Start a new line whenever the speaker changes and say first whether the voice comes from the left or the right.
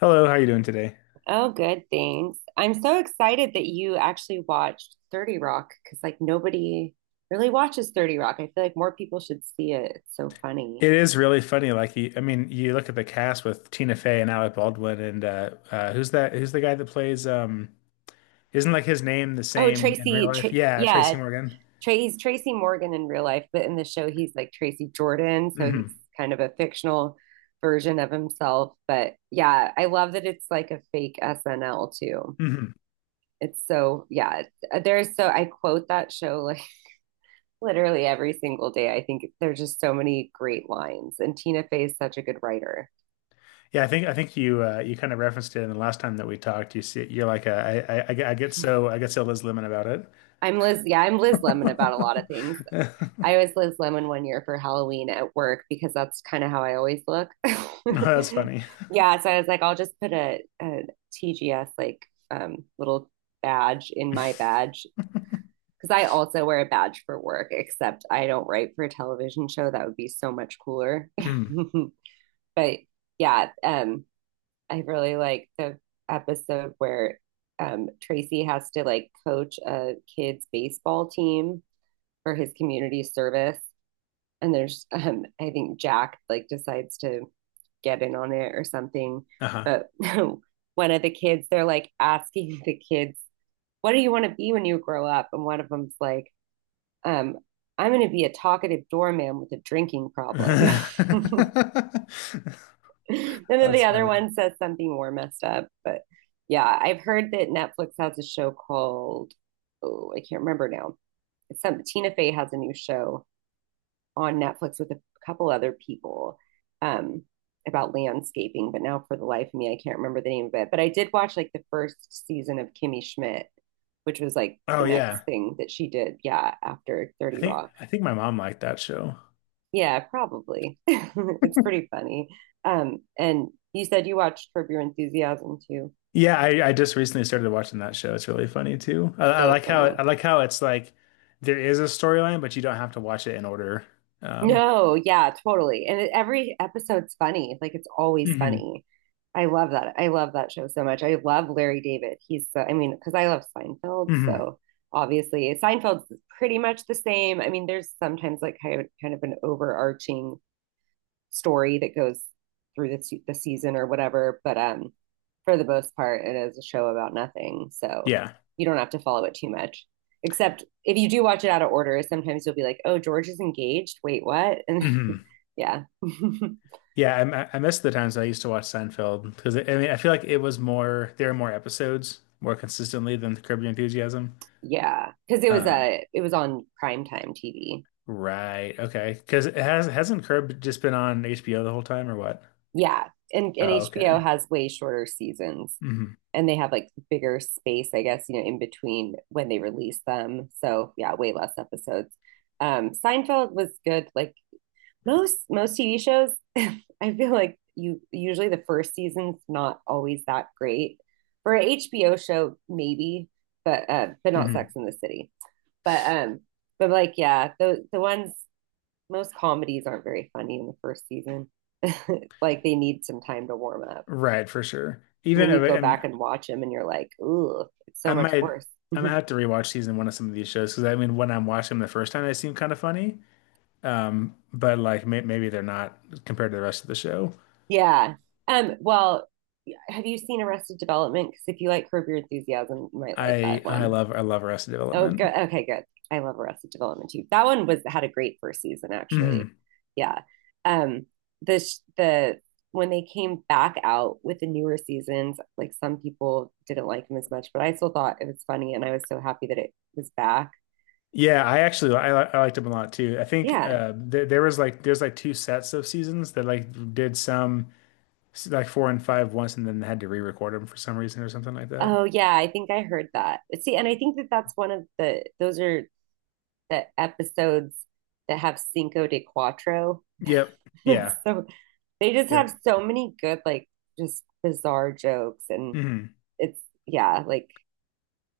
left: Hello, how are you doing today?
right: Oh, good. Thanks. I'm so excited that you actually watched 30 Rock because, like, nobody really watches 30 Rock. I feel like more people should see it. It's so funny.
left: It is really funny. Like, you, I mean, you look at the cast with Tina Fey and Alec Baldwin, and who's that? Who's the guy that plays? Isn't like his name the
right: Oh,
left: same in real
right: Tracy, Tra
left: life? Yeah,
right: yeah,
left: Tracy Morgan.
right: Tra he's Tracy Morgan in real life, but in the show, he's like Tracy Jordan. So he's
left: Hmm.
right: kind of a fictional version of himself. But yeah, I love that it's like a fake SNL too.
left: Hmm.
right: It's so, yeah, it's- there's so, I quote that show, like, literally every single day. I think there's just so many great lines, and Tina Fey is such a good writer.
left: Yeah, I think you you kind of referenced it in the last time that we talked. You see, you're like, I get so Liz Lemon about it.
right: I'm Liz. Yeah, I'm Liz Lemon about a lot of things. I was Liz Lemon one year for Halloween at work because that's kind of how I always look.
left: No, that's funny.
right: yeah, so I was like, I'll just put a, TGS, little badge in my badge, because I also wear a badge for work, except I don't write for a television show. That would be so much cooler.
left: Mm.
right: but yeah, um, I really like the episode where Tracy has to, like, coach a kid's baseball team for his community service. And there's, I think Jack, like, decides to get in on it or something.
left: Uh-huh.
right: But one of the kids, they're like asking the kids, what do you want to be when you grow up? And one of them's like, um, I'm going to be a talkative doorman with a drinking problem. and then
left: That's
right: the other
left: funny.
right: one says something more messed up. But yeah, I've heard that Netflix has a show called, oh, I can't remember now. It's some Tina Fey has a new show on Netflix with a couple other people, um, about landscaping. But now, for the life of me, I can't remember the name of it. But I did watch like the first season of Kimmy Schmidt, which was like
left: Oh
right: the next
left: yeah.
right: thing that she did. Yeah, after
left: I
right: 30
left: think
right: Rock.
left: I think my mom liked that show.
right: Yeah, probably. It's pretty funny. And you said you watched Curb Your Enthusiasm too.
left: Yeah, I just recently started watching that show. It's really funny too. I, I
right: So
left: like how I
right: funny.
left: like how it's like there is a storyline, but you don't have to watch it in order. Um,
right: No, yeah, totally. And it, every episode's funny. Like, it's always
left: hmm.
right: funny. I love that. I love that show so much. I love Larry David. He's so, I mean, because I love Seinfeld,
left: Hmm.
right: so obviously Seinfeld's pretty much the same. I mean, there's sometimes like kind of an overarching story that goes through the season or whatever. But For the most part, it is a show about nothing. So
left: Yeah.
right: you don't have to follow it too much. Except if you do watch it out of order, sometimes you'll be like, oh, George is engaged. Wait, what? And
left: Hmm.
right: yeah.
left: Yeah, I miss the times I used to watch Seinfeld because I mean I feel like it was more there were more episodes more consistently than Curb Your Enthusiasm.
right: yeah. Cause
left: Uh,
right: it was on primetime TV.
left: right. Okay. Because it has hasn't Curb just been on HBO the whole time or what?
right: Yeah. And,
left: Oh,
right: HBO
left: okay.
right: has way shorter seasons.
left: Hmm.
right: And they have like bigger space, I guess, you know, in between when they release them. So yeah, way less episodes. Seinfeld was good. Like most TV shows, I feel like you usually the first season's not always that great. For an HBO show, maybe, but not
left: Hmm.
right: Sex and the City. But um, but like yeah, the ones, most comedies aren't very funny in the first season. like they need some time to warm up.
left: Right, for sure.
right: And
left: Even
right: then
left: if
right: you
left: I,
right: go
left: and
right: back and watch them and you're like, ooh, it's
left: I
right: so much
left: might
right: worse.
left: have to rewatch season one of some of these shows because I mean when I'm watching them the first time they seem kind of funny. But like maybe they're not compared to the rest of the show.
right: yeah. Um, well, yeah, have you seen Arrested Development? Because if you like Curb Your Enthusiasm, you might like
left: I
right: that
left: I
right: one.
left: love I love Arrested
right: Oh, good.
left: Development.
right: Okay, good. I love Arrested Development too. That one was had a great first season, actually.
left: Hmm.
right: Yeah. Um, the the When they came back out with the newer seasons, like some people didn't like them as much, but I still thought it was funny, and I was so happy that it was back.
left: Yeah, I actually I, li- I liked them a lot too. I think
right: Yeah.
left: there was like there's like two sets of seasons that like did some like four and five once and then had to re-record them for some reason or something like that.
right: Oh yeah, I think I heard that. See, and I think that that's one of the those are the episodes that have Cinco de Cuatro.
left: Yep. Yeah.
right: So they just have
left: Yep.
right: so many good, like, just bizarre jokes, and
left: Mhm.
right: it's yeah, like,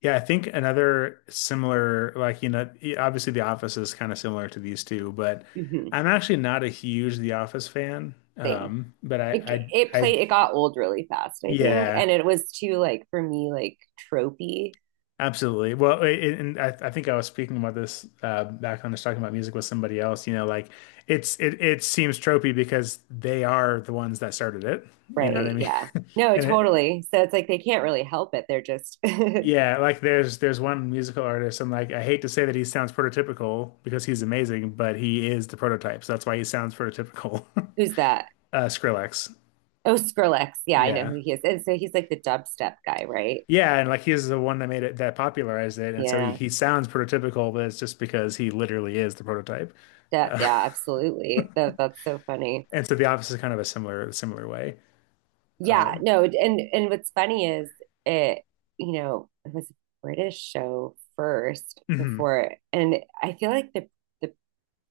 left: Yeah, I think another similar, like, you know, obviously The Office is kind of similar to these two, but
right: mhm,
left: I'm actually not a huge The Office fan.
right: same.
left: But
right: It
left: I,
right: played, it got old really fast, I think,
left: yeah,
right: and it was too, like, for me, like, tropey,
left: absolutely. Well, I think I was speaking about this back when I was talking about music with somebody else. You know, like it it seems tropey because they are the ones that started it. You know what I
right: right?
left: mean?
right: Yeah. No,
left: And it,
right: totally. So it's like they can't really help it. They're just
left: yeah, like there's one musical artist, and like I hate to say that he sounds prototypical because he's amazing, but he is the prototype, so that's why he sounds prototypical.
right: who's that?
left: Skrillex.
right: Oh, Skrillex. Yeah, I know
left: Yeah.
right: who he is. And so he's like the dubstep guy, right?
left: Yeah, and like he's the one that made it that popularized it, and so
right: Yeah.
left: he sounds prototypical, but it's just because he literally is the prototype.
right: That,
left: Uh,
right: yeah, absolutely. That's so funny.
left: and so The Office is kind of a similar way.
right: Yeah, no, and what's funny is it, you know, it was a British show first
left: Hmm.
right: before, and I feel like the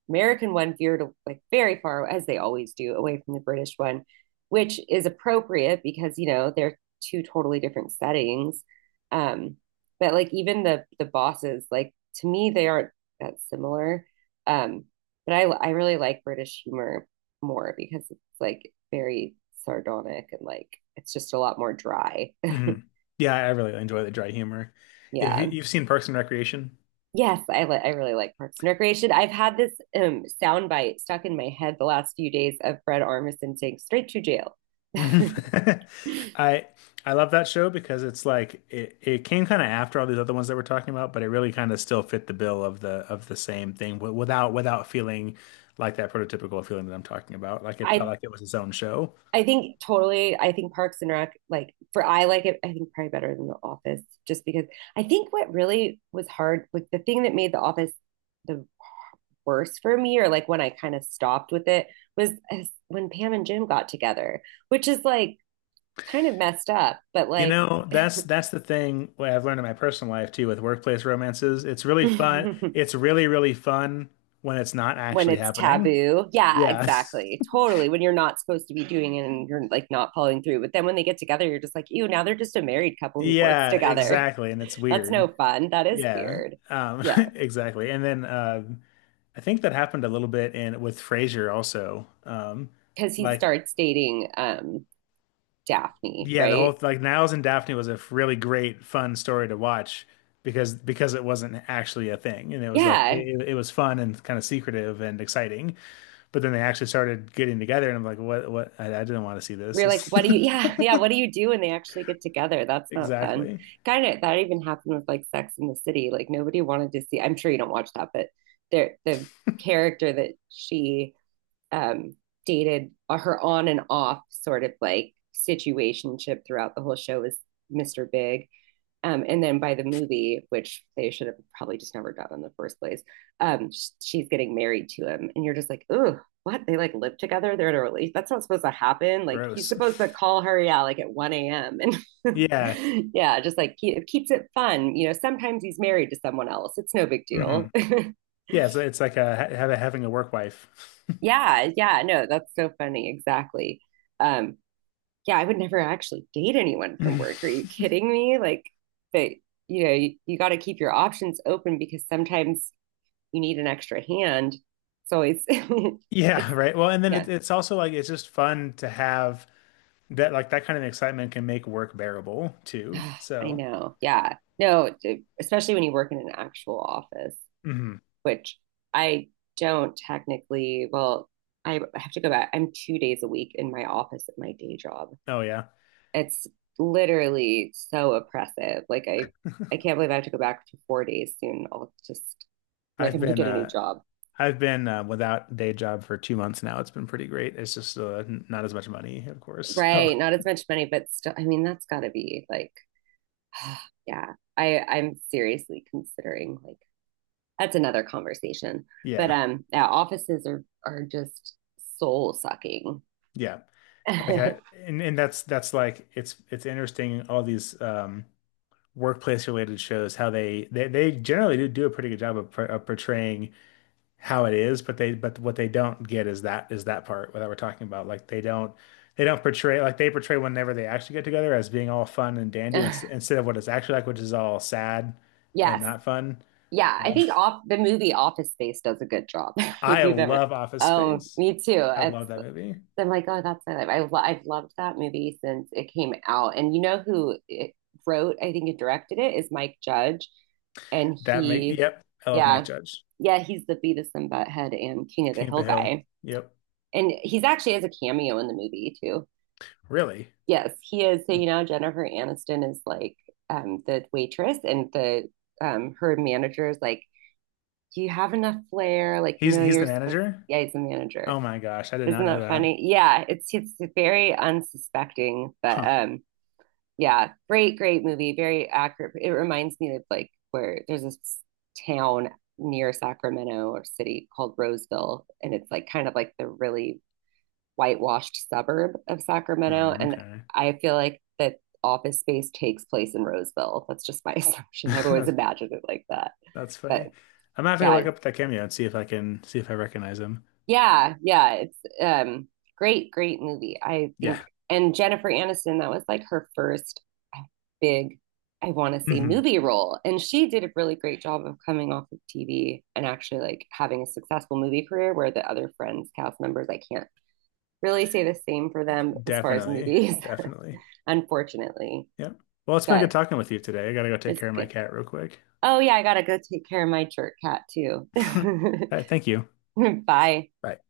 right: American one veered like very far, as they always do, away from the British one, which is appropriate because you know they're two totally different settings. Um, but like even the bosses, like, to me, they aren't that similar. Um, but I really like British humor more because it's like very sardonic, and like it's just a lot more dry.
left: Hmm. Yeah, I really enjoy the dry humor. If
right: yeah.
left: you've seen Parks and Recreation.
right: Yes, I really like Parks and Recreation. I've had this soundbite stuck in my head the last few days of Fred Armisen saying straight to jail.
left: Mhm. I I love that show because it's like it came kind of after all these other ones that we're talking about, but it really kind of still fit the bill of the same thing without feeling like that prototypical feeling that I'm talking about. Like it felt
right: I
left: like it was its own show.
right: I think totally. I think Parks and Rec, like for I like it, I think probably better than The Office, just because I think what really was hard, like the thing that made The Office the worst for me, or like when I kind of stopped with it, was when Pam and Jim got together, which is like kind of messed up, but
left: You
right: like
left: know, that's the thing what I've learned in my personal life too with workplace romances. It's really fun. It's really, really fun when it's not
right: when
left: actually
right: it's
left: happening.
right: taboo. Yeah,
left: Yeah.
right: exactly. Totally. When you're not supposed to be doing it and you're like not following through. But then when they get together, you're just like, ew, now they're just a married couple who works
left: Yeah,
right: together.
left: exactly. And it's
right: That's no
left: weird.
right: fun. That is
left: Yeah.
right: weird.
left: Um,
right: Yeah.
left: exactly. And then I think that happened a little bit in with Frasier also.
right: Cause he
left: Like
right: starts dating Daphne,
left: yeah, the whole
right: right?
left: like Niles and Daphne was a really great fun story to watch because it wasn't actually a thing and it was like
right: Yeah.
left: it was fun and kind of secretive and exciting. But then they actually started getting together and I'm like, what I didn't want to see this.
right: We're like,
left: This
right: what do you yeah, yeah, what do you do when they actually get together? That's not fun.
left: exactly
right: Kind of that even happened with like Sex and the City. Like nobody wanted to see I'm sure you don't watch that, but there the character that she um dated, her on and off sort of like situationship throughout the whole show was Mr. Big. And then by the movie, which they should have probably just never done in the first place, um, she's getting married to him, and you're just like, "Ooh, what? They like live together? They're in a relationship? That's not supposed to happen. Like, he's
left: gross.
right: supposed to call her, yeah, like at 1 a.m. And
left: Yeah.
right: yeah, just like it keeps it fun. You know, sometimes he's married to someone else. It's no big
left: Hmm.
right: deal.
left: Yeah, so it's like having a work wife.
right: yeah, yeah, no, that's so funny. Exactly. Um, yeah, I would never actually date anyone from work. Are you kidding me? Like, but you know, you got to keep your options open because sometimes you need an extra hand. So it's,
left: Yeah,
right: it's,
left: right. Well, and then
right: yeah,
left: it's also like it's just fun to have that like that kind of excitement can make work bearable too.
right: I
left: So,
right: know. Yeah. No, d- especially when you work in an actual office,
left: mhm.
right: which I don't technically, well, I have to go back. I'm 2 days a week in my office at my day job.
left: Oh yeah.
right: It's literally so oppressive. Like I can't believe I have to go back to 4 days soon. I'll just, like,
left: I've
right: I'm gonna
left: been
right: get a new
left: uh
right: job.
left: I've been without day job for 2 months now. It's been pretty great. It's just not as much money, of course. So
right: Right. Not as much money, but still, I mean that's gotta be like yeah. I'm seriously considering like that's another conversation. But
left: yeah,
right: um yeah, offices are just soul sucking.
left: yeah. Like I and that's it's interesting all these workplace related shows how they generally do a pretty good job of, portraying how it is, but they but what they don't get is that part that we're talking about. Like they don't portray like they portray whenever they actually get together as being all fun and dandy instead of what it's actually like, which is all sad and
right: yes,
left: not fun.
right: yeah, I think off the movie Office Space does a good job. If
left: I
right: you've ever,
left: love Office
right: oh,
left: Space.
right: me too.
left: I
right: It's,
left: love that movie.
right: I'm like, oh, that's my life. I've loved that movie since it came out. And you know who it wrote, I think, and directed it is Mike Judge, and
left: That make
right: he,
left: yep, I love Mike
right: yeah,
left: Judge.
right: yeah, he's the Beavis and Butthead and King of the
left: King of
right: Hill
left: the Hill.
right: guy,
left: Yep.
right: and he's actually has a cameo in the movie too.
left: Really?
right: Yes, he is. So you know, Jennifer Aniston is like, the waitress, and the, her manager is like, do you have enough flair? Like, you know,
left: He's
right: you're
left: the
right: supposed to,
left: manager?
right: yeah, he's a
left: Oh
right: manager.
left: my gosh, I did not
right: Isn't
left: know
right: that
left: that.
right: funny? Yeah, it's very unsuspecting, but
left: Huh.
right: um yeah, great, great movie, very accurate. It reminds me of like where there's this town near Sacramento or city called Roseville, and it's like kind of like the really whitewashed suburb of Sacramento.
left: Mm,
right: And
left: okay.
right: I feel like that office space takes place in Roseville. That's just my assumption. I've always
left: That's,
right: imagined it like that.
left: that's
right: But
left: funny. I'm gonna have to go look
right: yeah.
left: up that cameo and see if I can see if I recognize him.
right: Yeah, yeah, it's great, great movie. I
left: Yeah.
right: think and Jennifer Aniston, that was like her first, uh, big, I want to say
left: Hmm.
right: movie role. And she did a really great job of coming off of TV and actually like having a successful movie career where the other friends, cast members, I can't really say the same for them as far as
left: Definitely.
right: movies,
left: Definitely.
right: unfortunately.
left: Yeah. Well, it's been good
right: But
left: talking with you today. I gotta go take
right: it's
left: care of my
right: good.
left: cat real quick.
right: Oh yeah, I gotta go take care of my jerk cat too.
left: All right, thank you.
right: Bye.
left: Bye.